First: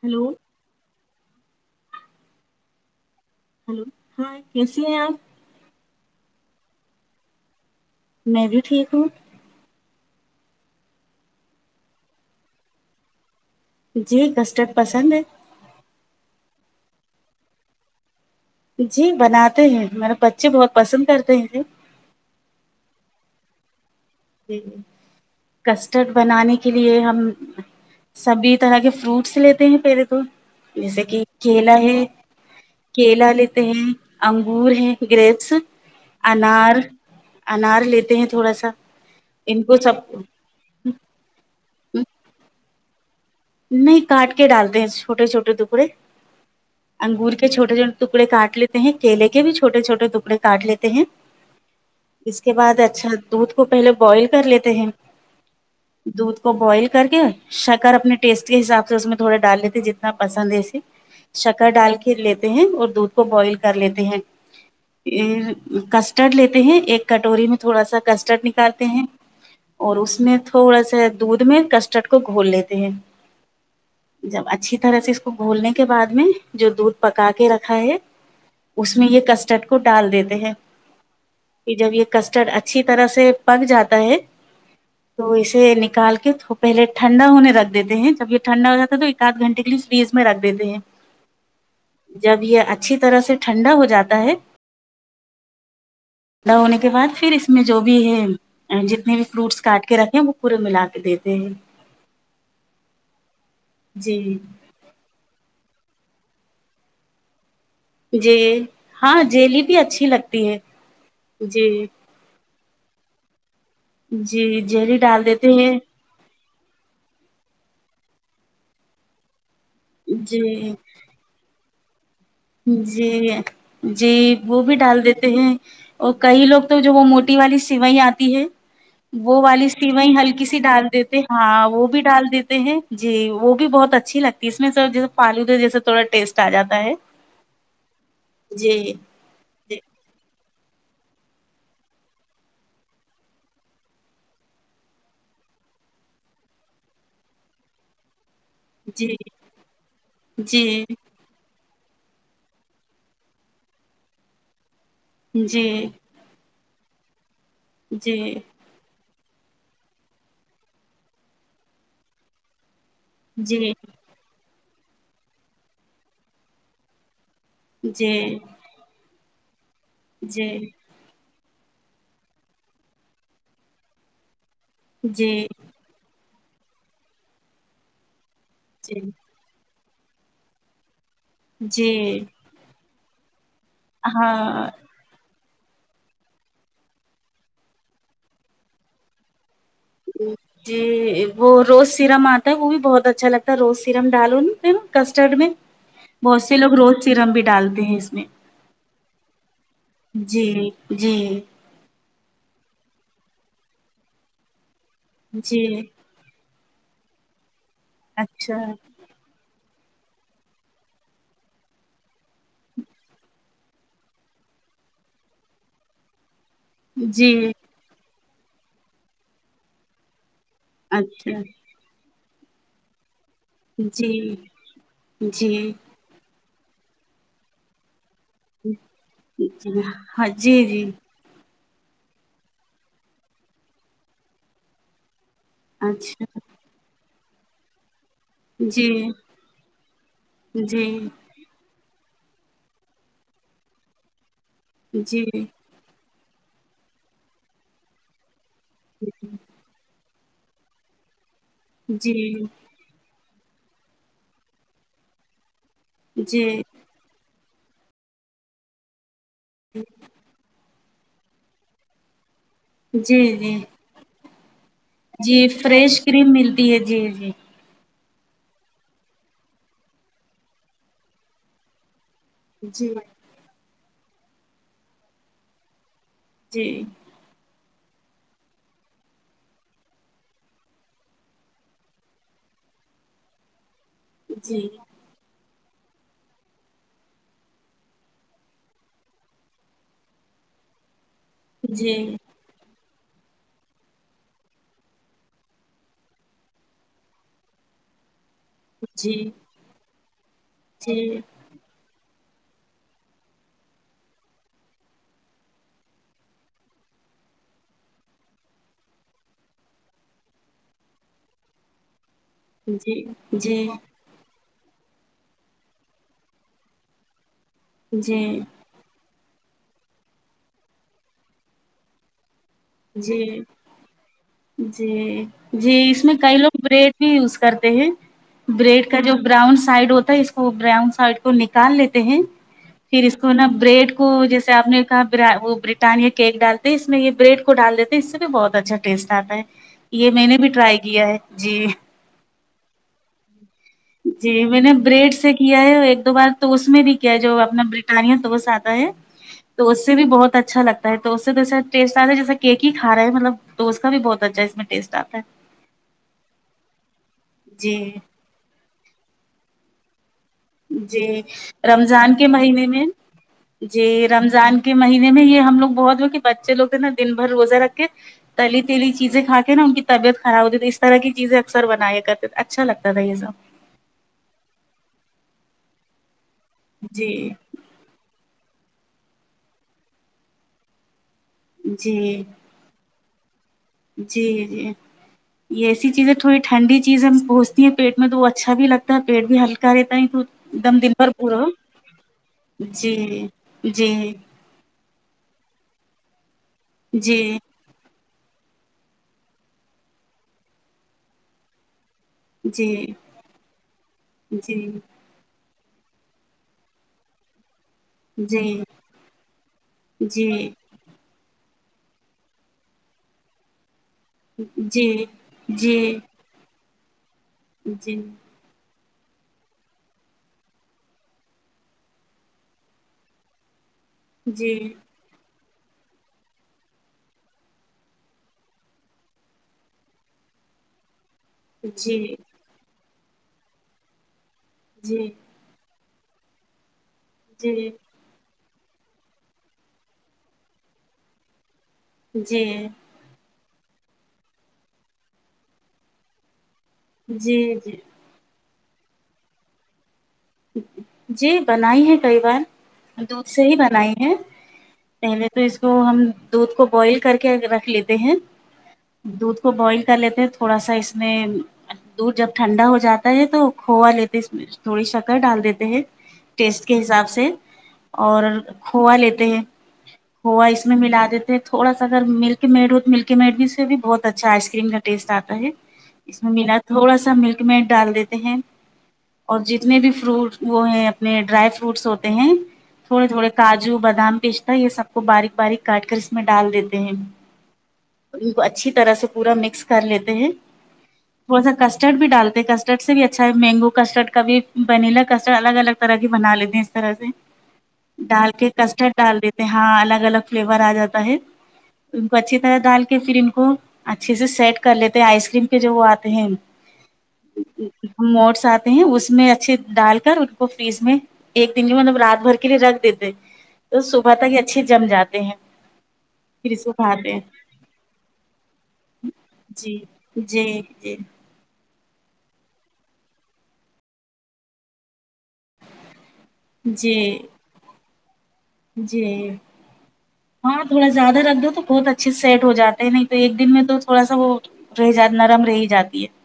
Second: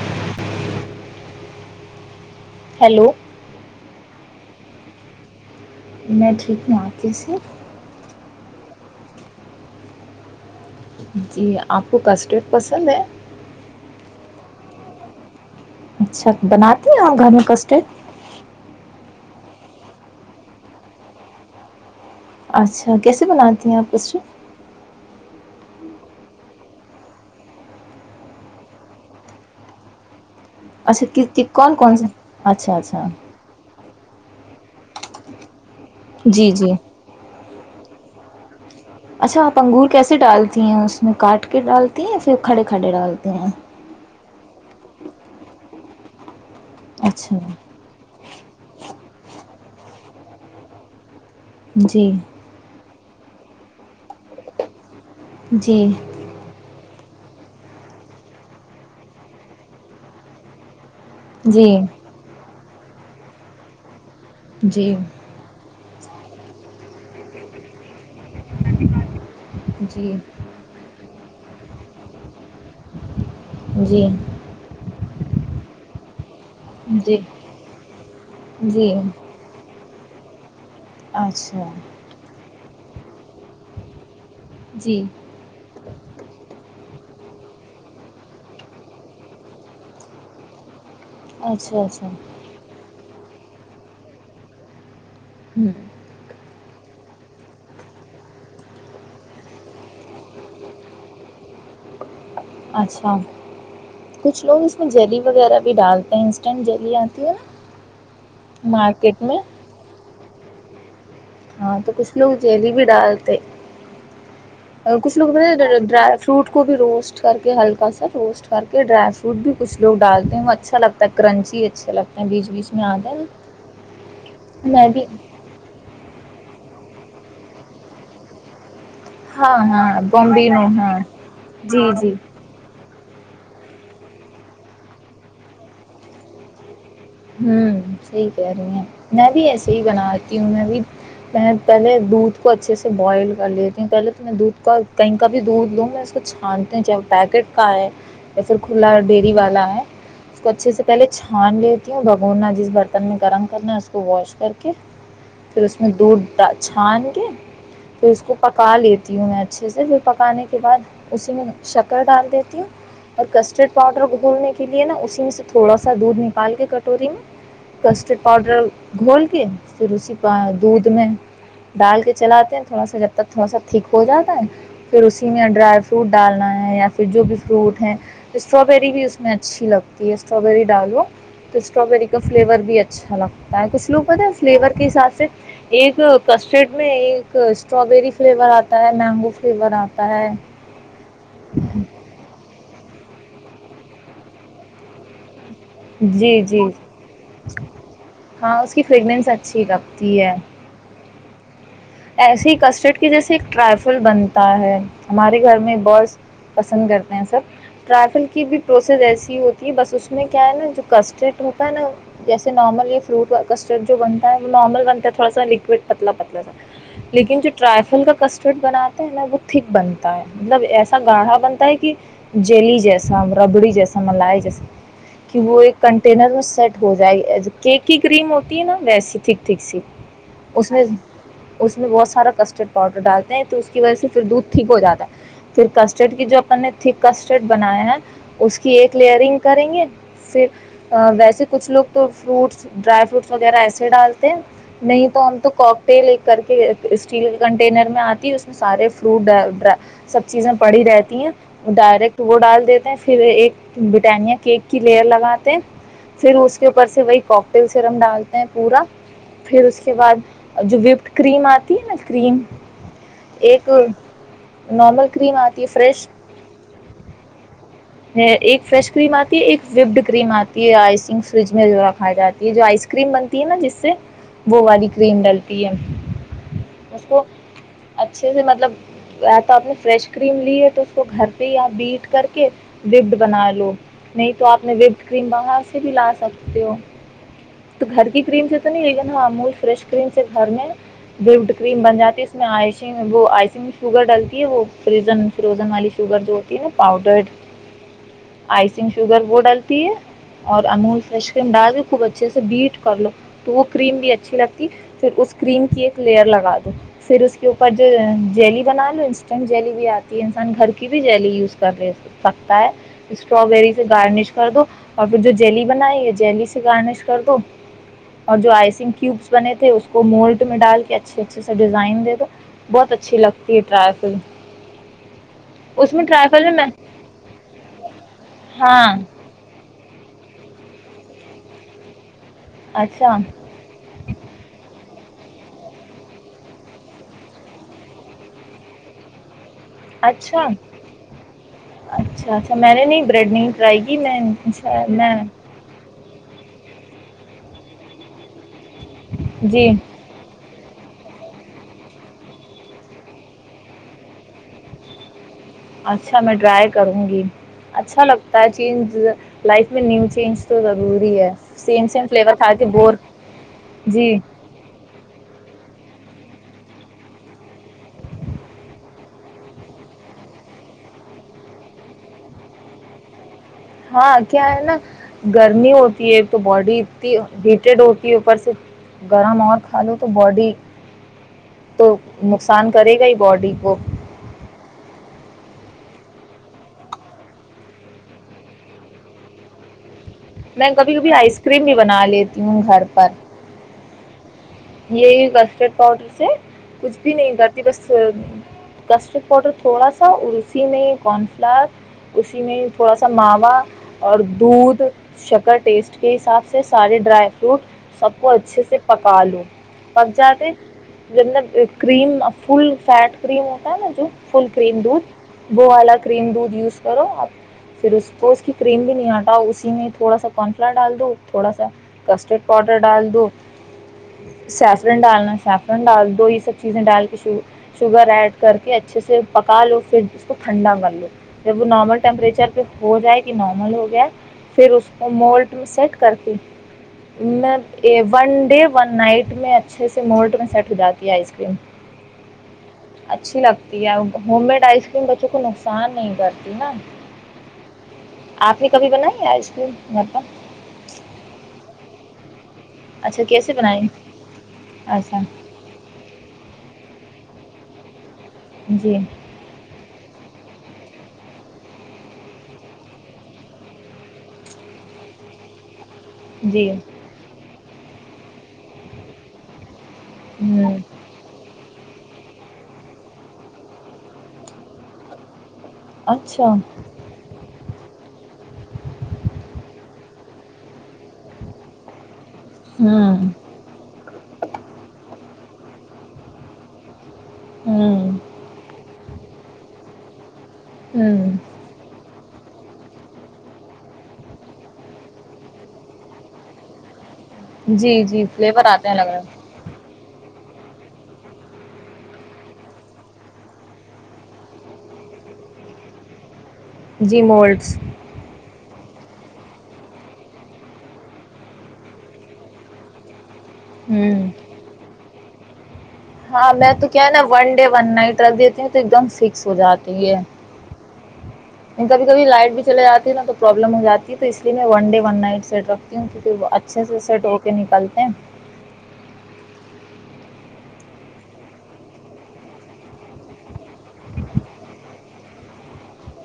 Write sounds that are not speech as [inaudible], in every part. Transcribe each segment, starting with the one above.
hello hello hello ہاں کیسیے ہیں آپ میں ٹھیک ہوں آپ کیسے میں بھی ٹھیک ہوں جی آپ کو کسٹرڈ پسند ہے جی کسٹرڈ پسند ہے اچھا بناتی ہیں گھر میں کسٹرڑ ہے جی بناتے ہیں میرے بچے بہت پسند کرتے ہیں جی اچھا کیسے بناتی ہیں آپ کسٹرڑ ج کسٹرڈ بنانے کے لیے ہم سبھی طرح کے فروٹس لیتے ہیں پہلے تو جیسے اچھا کہ کی- کی- کیلا کون ہے کون سے اچھا اچھا کیلا لیتے ہے انگور ہے گریپس جی جی انار انار لیتے ہیں تھوڑا سا اچھا آپ ان کو انگور کیسے سب ڈالتی ہیں اس میں کاٹ کے ڈالتی ہیں یا پھر کھڑے کھڈےر [inaudible] نہیں کاٹ کے ڈالتے ہیں چھوٹے چھوٹے ٹکڑے انگور اچھا کے چھوٹے چھوٹے ٹکڑے کاٹ لیتے ہیں کیلے کے بھی چھوٹے چھوٹے ٹکڑے کاٹ لیتے ہیں جی اس کے بعد اچھا دودھ کو پہلے بوائل کر لیتے ہیں جی دھ کو بوائل کر کے ساہاکار اپنے ٹیسٹ کے حساب سے اس میں تھوڑا ڈال لیتے جتنا پسند ہے ایے جی شکر جی ڈال کے لیتے ہیں اور دودھ کو بوائل کر لیتے ہیں جی کسٹرڈ لیتے ہیں ایک کٹوری میں تھوڑا ک نکالتے ہیں اور اس میں تھوڑا سا دودھ تمہیں کسٹرڈ کو گھول لیتے ہیں جی جب اچھی طرح سے کو گھولنے کے بعد میں جو دودھ جی پکا کے رکھا ہے جی اس میں یہ کسٹرڈ کو ڈال دیتے ہیں اچھا یہ جب یہ کسٹرڈ اچھا اچھی طرح سے پک جاتا ہے جی تو اسے ن نکال کے پہلے ٹھنڈا ہونے رکھ دیتے ہیں سب یہ ٹھنڈا ہو جا ہے تو ایکد گھنٹے لیے فریز رکھ دیتے ہیں اچھا اچھا جب یہ اچھی طرح سے ٹھنڈا ہو جاتا ہے ہوں پدا ہونے کے بعد پھر اس میں جو بھی ہے جتنے بھی فروٹس کاٹ کے رکھیں وہ پورے ملا کے دیتے ہیں اچھا جی کچھ لوگ اس میں جلی وغیرہ بھی ڈالتے ہیں انسٹنٹ جلی آتی ہے نا ج ہاں مارکیٹ میں جیلی بھی اچھی لگتی تی ہیں ہاں تو کچھ لوگ جیلی بھی ڈالتے جی جیلی ا کچھ ڈال لوگ دیتے ہیں پ ڈر فروٹ کو بھی روسٹ کر کے ہلکا سا روسٹ کر کے ڈرائی فروٹ بھی کچھوگ ڈالتے ہیں وہ جی اچھا لگتا ہے کرنچی سل جی جی وہ بھی ڈال دیتے ہیں اور کئی لوگ تو جو وہ موٹی والی سوئ آتی ہے وہ ہاں والی ہاں سیویں ہلکی سی بمبینو ڈال ہاں دیتے ہاں وہ جی بھی جی ڈال دیتے ہیں جی وہ بھی بہت اچھی لگتی ہے اس میں سر جیسے فالود جیسے تھوڑا ٹیسٹ آ جاتا ہے ہوں سی کہ رہی ہیں جی ند س جی بناا تی ہوں میں بھی میں پہلے دودھ کو اچھے سے بوائل کر لیتی ہوں پہلے تو میں دودھ کا کہیں کا بھی دودھ لوں میں اس کو چھانتی ہوں چاہے وہ پیکٹ کا ہے یا پھر کھلا ڈیری والا ہے اس کو اچھے سے جی پہلے چھان لی تی ہوں بگھورنا جس برتن میں گرم کرنا ہے اس کو واش کر کے پھر اس میں جی دودھ ڈال چھان کے جی تو اس کو جی پکا لی تی ہوں میں اچھے سے پھر پکانے کے بعد اسی میں شکر ڈال دیتی ہوں اور جی کسٹرڈ پاؤڈر کو دھومنے کے لیے نا اسی میں سے تھوڑا سا دودھ نکال کے کٹ ٹورم کسٹرڈ جی پاؤڈر گھول کے پھر اسی پا جی دودھ میں ڈال کے چلاتے ہیں تھوڑا سا جب تک تھوڑا سا ٹھیک ہو جاتا ہے پھر اسی جی میں ڈرائی فروٹ ڈالنا ہے یا پھر جو بھی فروٹ ہیں اسٹراببری جی بھی اس میں اچھی لگتی یہ اسٹرابری ڈالو تو جی سٹرابیری کا فلیور بھی ہے چھلا یں کچھ لوگ بتا ہاں فلیور کے حساب سے ایک کسٹرڈ میں ایک اسٹرابری فلیور آتا ہے مینگو فلیور آتا ہے جی وہ روز سیرم آتا ہے وہ بھی بہت تو اچھا لگتا ہے روز سرم ڈالوں پہا کسٹرڈ میں جی بہت سے جی لوگ روز سرم بھی ڈالتے ہیں اس میں ہاں اس کی فریگنینس اچھی لگتی ہے جی جی ایسے ہی کسٹرڈ کی جیسے ایک ٹرائفل بنتا ہے ہمارے گھر جی میں بس پسند کرتے ہیں سب ٹرریل کی اچھا بھی پروسیس ایسی ہوتی بس اس میں کیا ہے نا جو کسٹرڈ ہوتا نا جیسے نارمل یہ فروٹ کسٹرڈ جو بنتا ہے وہ نارمل بنتا ہے تھوڑا سا لکوڈ پتلا پتلا سا جی لیکن جو ٹرائفل کا کسٹم فٹ بناتے ہیں نہ وہ تھک بنتا ہے مطلب ایسا گاڑھا اچھا بنتا ہے کہ جلیجس سا ربڑی جیسا جی ملائی جیسا کہ وہ جی ایک کنٹینر سیٹ ہو جائے گی کی کریم ہوتی ہے نا ویسی ٹھیک ٹھیک جی سی ہاں جی اس میں جی اس میں بہت سارا کسٹرڈ پاؤڈر ڈالتے ہیں تو اس کی وجہ سے پھر دودھ ٹھیک ہو جاتا ہے پھر کسٹرڈ اچھا کی جو اپ نے تھک کسٹرڈ بناائے ہیں اس کی جی ایک لیئرنگ کریں گے پھر جی ویسے کچھ لوگ تو فروٹس ڈرائی فروٹس وغیرہ ایسے ڈال جی نہیں جی تو ہم تو ل کر کے اسٹیل کنٹینر میں آتی اس کے سارے فروٹر سب چیزیں پڑھی رہتی ہیں ڈائریکٹ وہ ڈال دیتے ہیں پھر ایک بریٹانیا کیک کی لیئر لگاتے پھر اس جی کے اوپر سے وہی پکٹیل سرم ڈالتے ہیں پورا پھر اس کے بعد جو وپڈ کریم آتی ہے نا کریم جی جی ایک نارمل کریم جی آتی ہے فریش کریم ملتی ہے جی جی ایک فریش کریم آتی ہے ایک وبڈ کریم آتی ہے آئسنگ فریج میں جو کھ جاتی ہے جو آئس جی کریم بنتی ہے نا جس سے وہ والی کریم ڈلتی ت ایم جی اچھے سے مطلب تو آپ نے فریش کریم لی ہے تو اس کو گھر پہ یہ بیٹ کر کے وپڈ بنا لو نہیں تو جی آپ نے وپ کریم مانگا بھی لا سکتے ہو تو گھر کی کریم سے تو نہیں لیکن ہ امول فریش کریم سے اس سے گھر میں وپڈ کریم جی بناتی ہے اس میں آئش وہ آئسنگ شوگر ڈالتی ہے وہ فری فروزن والی شوگر جو ہوتی ہے نا پاؤڈرڈ آئسنگ جی شوگر وہ ڈلتی ہے اور امول جی فریش کریم ڈال بھی خوب اچھا اچھے سے بیٹ کر لو تو وہ کریم بھی اچھی لگتی پھر اس کریم کی ایک لیئر لگا دو پھر اس کے اوپر جو جیلی بنا لو انسٹنٹ جیلی بھی آتی ہے انسان گھر کی بھی جیلی یوز کر رہے ہے کو سکتا ہے جی جی اسٹراابیری سے گارنش کو کر دو اور پھر جو جیلی بنائی ہے جیلی سے گارنش کر دو اور جی جو آئسنک کیوب بنے تھے اس وہ مولٹ میں ڈال کے اچھے اچھے سے ڈیزائن دے دو بہت اچھی جی لگتی ہے ٹرائفل جی جی اس میں کئی لوگ بریڈ بھی یوز کرتے ہیں بریڈ ہاں کا جو براؤن سائڈ ہوتا ہے اس کو براؤن سائڈ کو نکال لیتے ہیں پھر اچھا اس کو نا بریڈ کو جیسے آپ نے کا وہ برٹانیا کیک ڈالتے اس میں یہ بریڈ کو ڈال دیتے ہیں اس سے بہت اچھا ٹیسٹ آتا ہے یہ میں نے اچھا بھی ٹرائی کیا ہے جی اچھا اچھا میں نے نہیں بریڈ نہیں ٹرائی کی جی میں نے اچھا بریڈ میں سے کیا ہے ایک دو بار تو اس میں د کیا جو اپنا برٹان تو وہ سات تو جی اس سے بھی بہت اچھا اچھا لگتا ہے تو اس سے دوسر ٹیسٹ آتا ہیں جیسے کیک ہیھا رہے ہیں مطلب تو اس کا بھی بہت اچھا ہے اس میں ٹیسٹ آتا ہے اچھا میں ٹرائی کروں گی جی اچھا لگتا ہے چ لائ نیو چینج تو جی ضروری ہے سیم سیم رمضان کے فلیور کھا مہینے میں بور جی رمضان کے مہینے میں یہ ہم لوگ بہت ل بچے لگ ہیں نا دن بھر روزہ رکھ کے تلی تیلی چیزیں کھا کے نا ان کی طبیعت خراب ہوتی تھی اس طرح کی چیزیں اکثر بنایا کرتے تھے اچھا لگتا تھا یہ سب ہاں کیا ہے نا گرمی ہوتی ہے تو باڈی جی اتنی ہیٹیڈ ہوتی ہے اوپر سے گرم اور کھا لو تو باڈی جی تو نقصان کرے گا ہی باڈی کو جی جی یہ ایسی چیزیں تھوڑی ٹھنی چیزیں پہچتی ہیں پیٹ میں تو وہ اچھا لگتا ہے پیٹ بھی ہلکا رہتا ہے تو ایک میں دم دن کبھی بھر کبھی آئس پورا کریم بھی بنا لیتی ہوں گھر پر جی جی جی یہ کسٹرڈ پاؤڈر سے کچھ بھی نہیں جی کرتی بس کسٹرڈ پاؤڈر تھوڑا سا اسی میں کن فلاور [inaudible] اسی میں تھوڑا جی سا ماوا اور جی دودھ شکٹ ٹیسٹ کے حساب سے سارے ڈرائی فروٹ سب جی جی کو جی اچھے سے پکا لو جی پچات [unintelligible] جب کریم فل فیٹ کریم ہوتا ہے نا [unintelligible] فل کریم جی جی جی دودھ بووا کریم دودھ یوز کر [unintelligible] کرو آپ جی [unintelligible] پھر اس کو اس کی کر [unintelligible] کریم بھی نہیں ہٹا اسی میں تھوڑا سا کارنفلاور ڈال دو تھوڑا سا کسٹرڈ پاؤڈر ڈال دو [unintelligible] سیفرن ڈالنا سیف [unintelligible] ڈال دو یہ سب چیزیں ڈال کے ش شوگر ایڈ کر کے اچھے سے پکا لو پھر اس کو ٹھنڈا کر لو [unintelligible] ج وہ نارمل جی ٹمپریچر پ [unintelligible] ہو جائے کہ نارمل ہو گیا [unintelligible] پھر اس کو مالٹ میں سے [unintelligible] کرتی [unintelligible] ون ڈ [unintelligible] ون نائٹ میں اچ [unintelligible] ھے سے مٹ میں سیٹ ہو جاتی ہے آئس کریم جی [inaudible] اچھی لگتی ہے ہوم میڈ آئس کریم بچوں کو نقصان نہیں کرتی نا [unintelligible] جی جی [unintelligible] آپ نے کبھی بنائی ہے آئس کریم [unintelligible] جی بنائی ہے کئی بار [unintelligible] اچھا دودھ سے کیسے ہی بنائی ہے اچھا پہلے تو اس کو ہم دودھ کو [unintelligible] بوائل کر کے رکھ لیتے ہیں جی [unintelligible] دودھ کو بوائل [unintelligible] کر لیتے تھوڑا سا اس میں دور جب ٹھنڈا ہو جاتا ہے تو کھوا لیتے اس میں تھوڑی سا [unintelligible] ڈال دیتے ہیں [unintelligible] ٹیسٹ جی کے حساب سے [unintelligible] اور کھووا لیتے ہیں [unintelligible] ہوا اس میں ہوں ملا دیتے تھوڑا سا [unintelligible] اگر ملک میڈ ہو تو ملک میڈ بھی اس سے بھی بہت اچھا آئس کریم کا ٹیسٹ آتا ہے [unintelligible] اس میں اچھا ملا تھوڑا سا ملک میٹ [unintelligible] ڈال دیتے ہیں اور جتنے بھی [unintelligible] فروٹ وہ ہیں اپنے ڈرائی فروٹس ہوتے ہیں [unintelligible] تھوڑے ہوں تھوڑے کاجو بادام پستا یہ سب کو باریک باریک کاٹ کر اس میں ڈال دیتے ہیں ہوں [unintelligible] ان کو اچھی طرح سے پورا مکس کر لیتے ہیں ہوں تھ سا کسٹرڈ بھی ڈال کسٹرڈ سے بھی اچھا ہے مینگو کسٹرڈ کا بھی بنیلا کسٹرڈ الگ الگ طرح کی بنا لیتے ہیں اس طرح سے جی جی ڈال کے فلیور آتے کسٹرڈ ہیں لگ ڈال رہا دیتے ہاں الگ الگ فلیور آ جاتا ہے ان کو اچھی طرح ڈال کے پھر ان کو اچھے سے سیٹ کر لیتے ہیں آئس کریم کے جو وہ آتے ہیں ہے جی مولڈس م ساتھ ہیں اس میں اچھے ڈال کر ان کو فریج میں ایک دن میں مطلب رات بھر کے لیے رکھ دیتے تو صبح ہوں تک ہی اچھی جم جاتا ہیں پھر ہاں اس کو میں تو کیا ہے کھاتے ہیں نا ون ڈے ون نائٹ رکھ دیتی ہوں تو ایک دم فکس ہو جی جاتی ہے جی جی کبھی کبھی لائٹ بھی چل جاتی نا تو پرابلم ہو جاتی تو اس لیے میں ون ڈے ون نائٹ سٹ رکھتی ہوں کیونکہ وہ اچھے سے جی سیٹ ہو کے نکلتی ا جی ہاں تھوڑا زیادہ رکھ دو تو بہت اچھے سے سیٹ ہو جاتے ہیں نہیں تو ایک دن میں تو تھوڑا سا وہ رہ جات نرم رہ ہی جاتی ہے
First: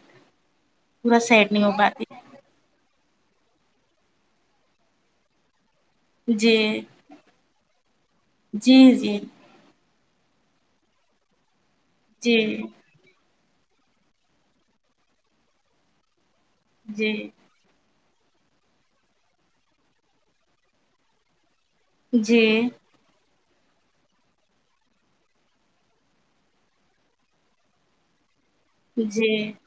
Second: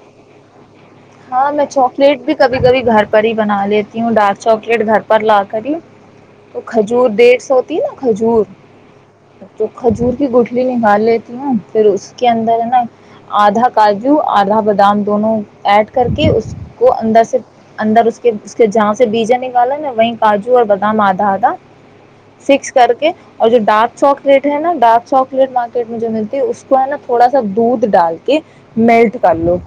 پورا ہاں سیٹ نہیں میں ہو پاتی چواکلیٹ بھی کبھی کبھی گھر پہ ہی بنا لیتی ہوں ڈارک چاکلیٹ گھر پر لا کر ہی تو جی کھجور ڈیڑھ سو ہوتی نا کھجور جی جی تو کھجور گوٹلی نکال لیتیھی نا پھر اس کے جی اندر نا آدھا کاجو آدھا بادام دونوں ایڈ کر کے اس کو جی اندر سےر اندر اس کہ اس کے جہاں سے بیجا نکالا نا وہی کاجو اور بادام آدھا آدھا جی سکس کر کے اور جو ڈارک چاکلیٹ ہے نا ڈارک چاکلیٹ مارکیٹ میں جو ملتی ہے اس کو ہے نا تھوڑا سا دودھ ڈال کہ میلٹ کر جی لو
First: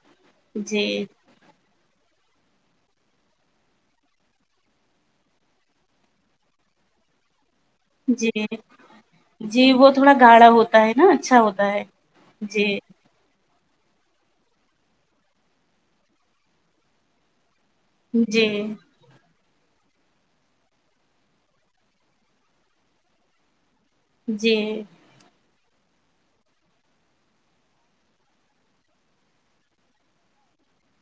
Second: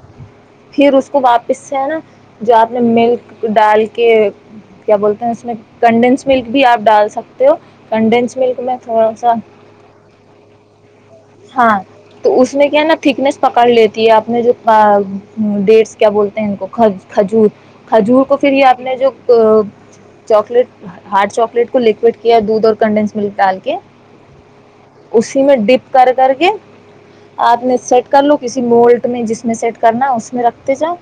پھر جی اس سے نا جو آپ نے ملک ڈال کے کیا بولتے ہیں اس میں کنڈینس ملک بھی آپ ڈال سکتے ہو کنڈینس جی ملک میں تھوڑا سا جی وہ تھوڑا گاڑھا ہوتا ہے نا اچھا ہوتا ہاں ہے تو اس جی میں کیا ہے نا تھکنیس پکڑ لیتی ہے آپ نے جو ڈھ س کیا بولتے ہیں ان کو ک کھجور کھجور کو جی پھر یہ آپ نے جو چاکلیٹ ہاٹ چاکلیٹ کو لکوڈ کیا دودھ اور کنڈینس ملک ڈال کے جی اسی میں ڈپ کر کر کے آپ میں سیٹ کر لو کسی مولٹ میں جس میں سیٹ کرنا اس میں رکھ ا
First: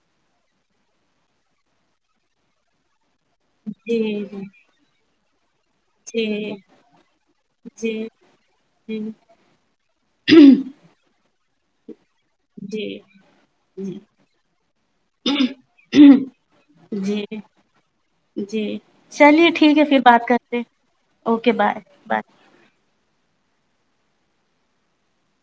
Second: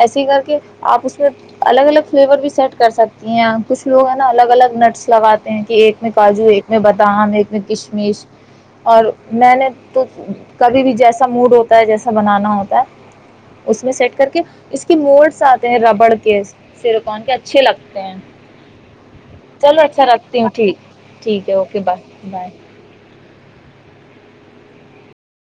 ایسے ہی کر کے آپ اس میں الگ الگ فلیور بھی سیٹ کر سکتے یہاں کچھ جی لوگ ہے نا جی الگ الگ نٹس لگاتے ہیں کہ ایک میں کاجو جی ایک میں بادام ایک میں جی کشمش اور میں نے تو کبھی بھی جیسا موڈ ہوتا تج [inaudible] بنانا ہوتا جی ہے اس میں جی سیٹ کر کے اس کے موڈس آتے ہیں ربڑ کے سیرکان جی کے اچھے لگتے ہیں جی چلیے ٹھیک چلو ہے پھر اچھا بات رکھتے کرتے ہٹھیک ٹھیک ہے اوکے بائے بائے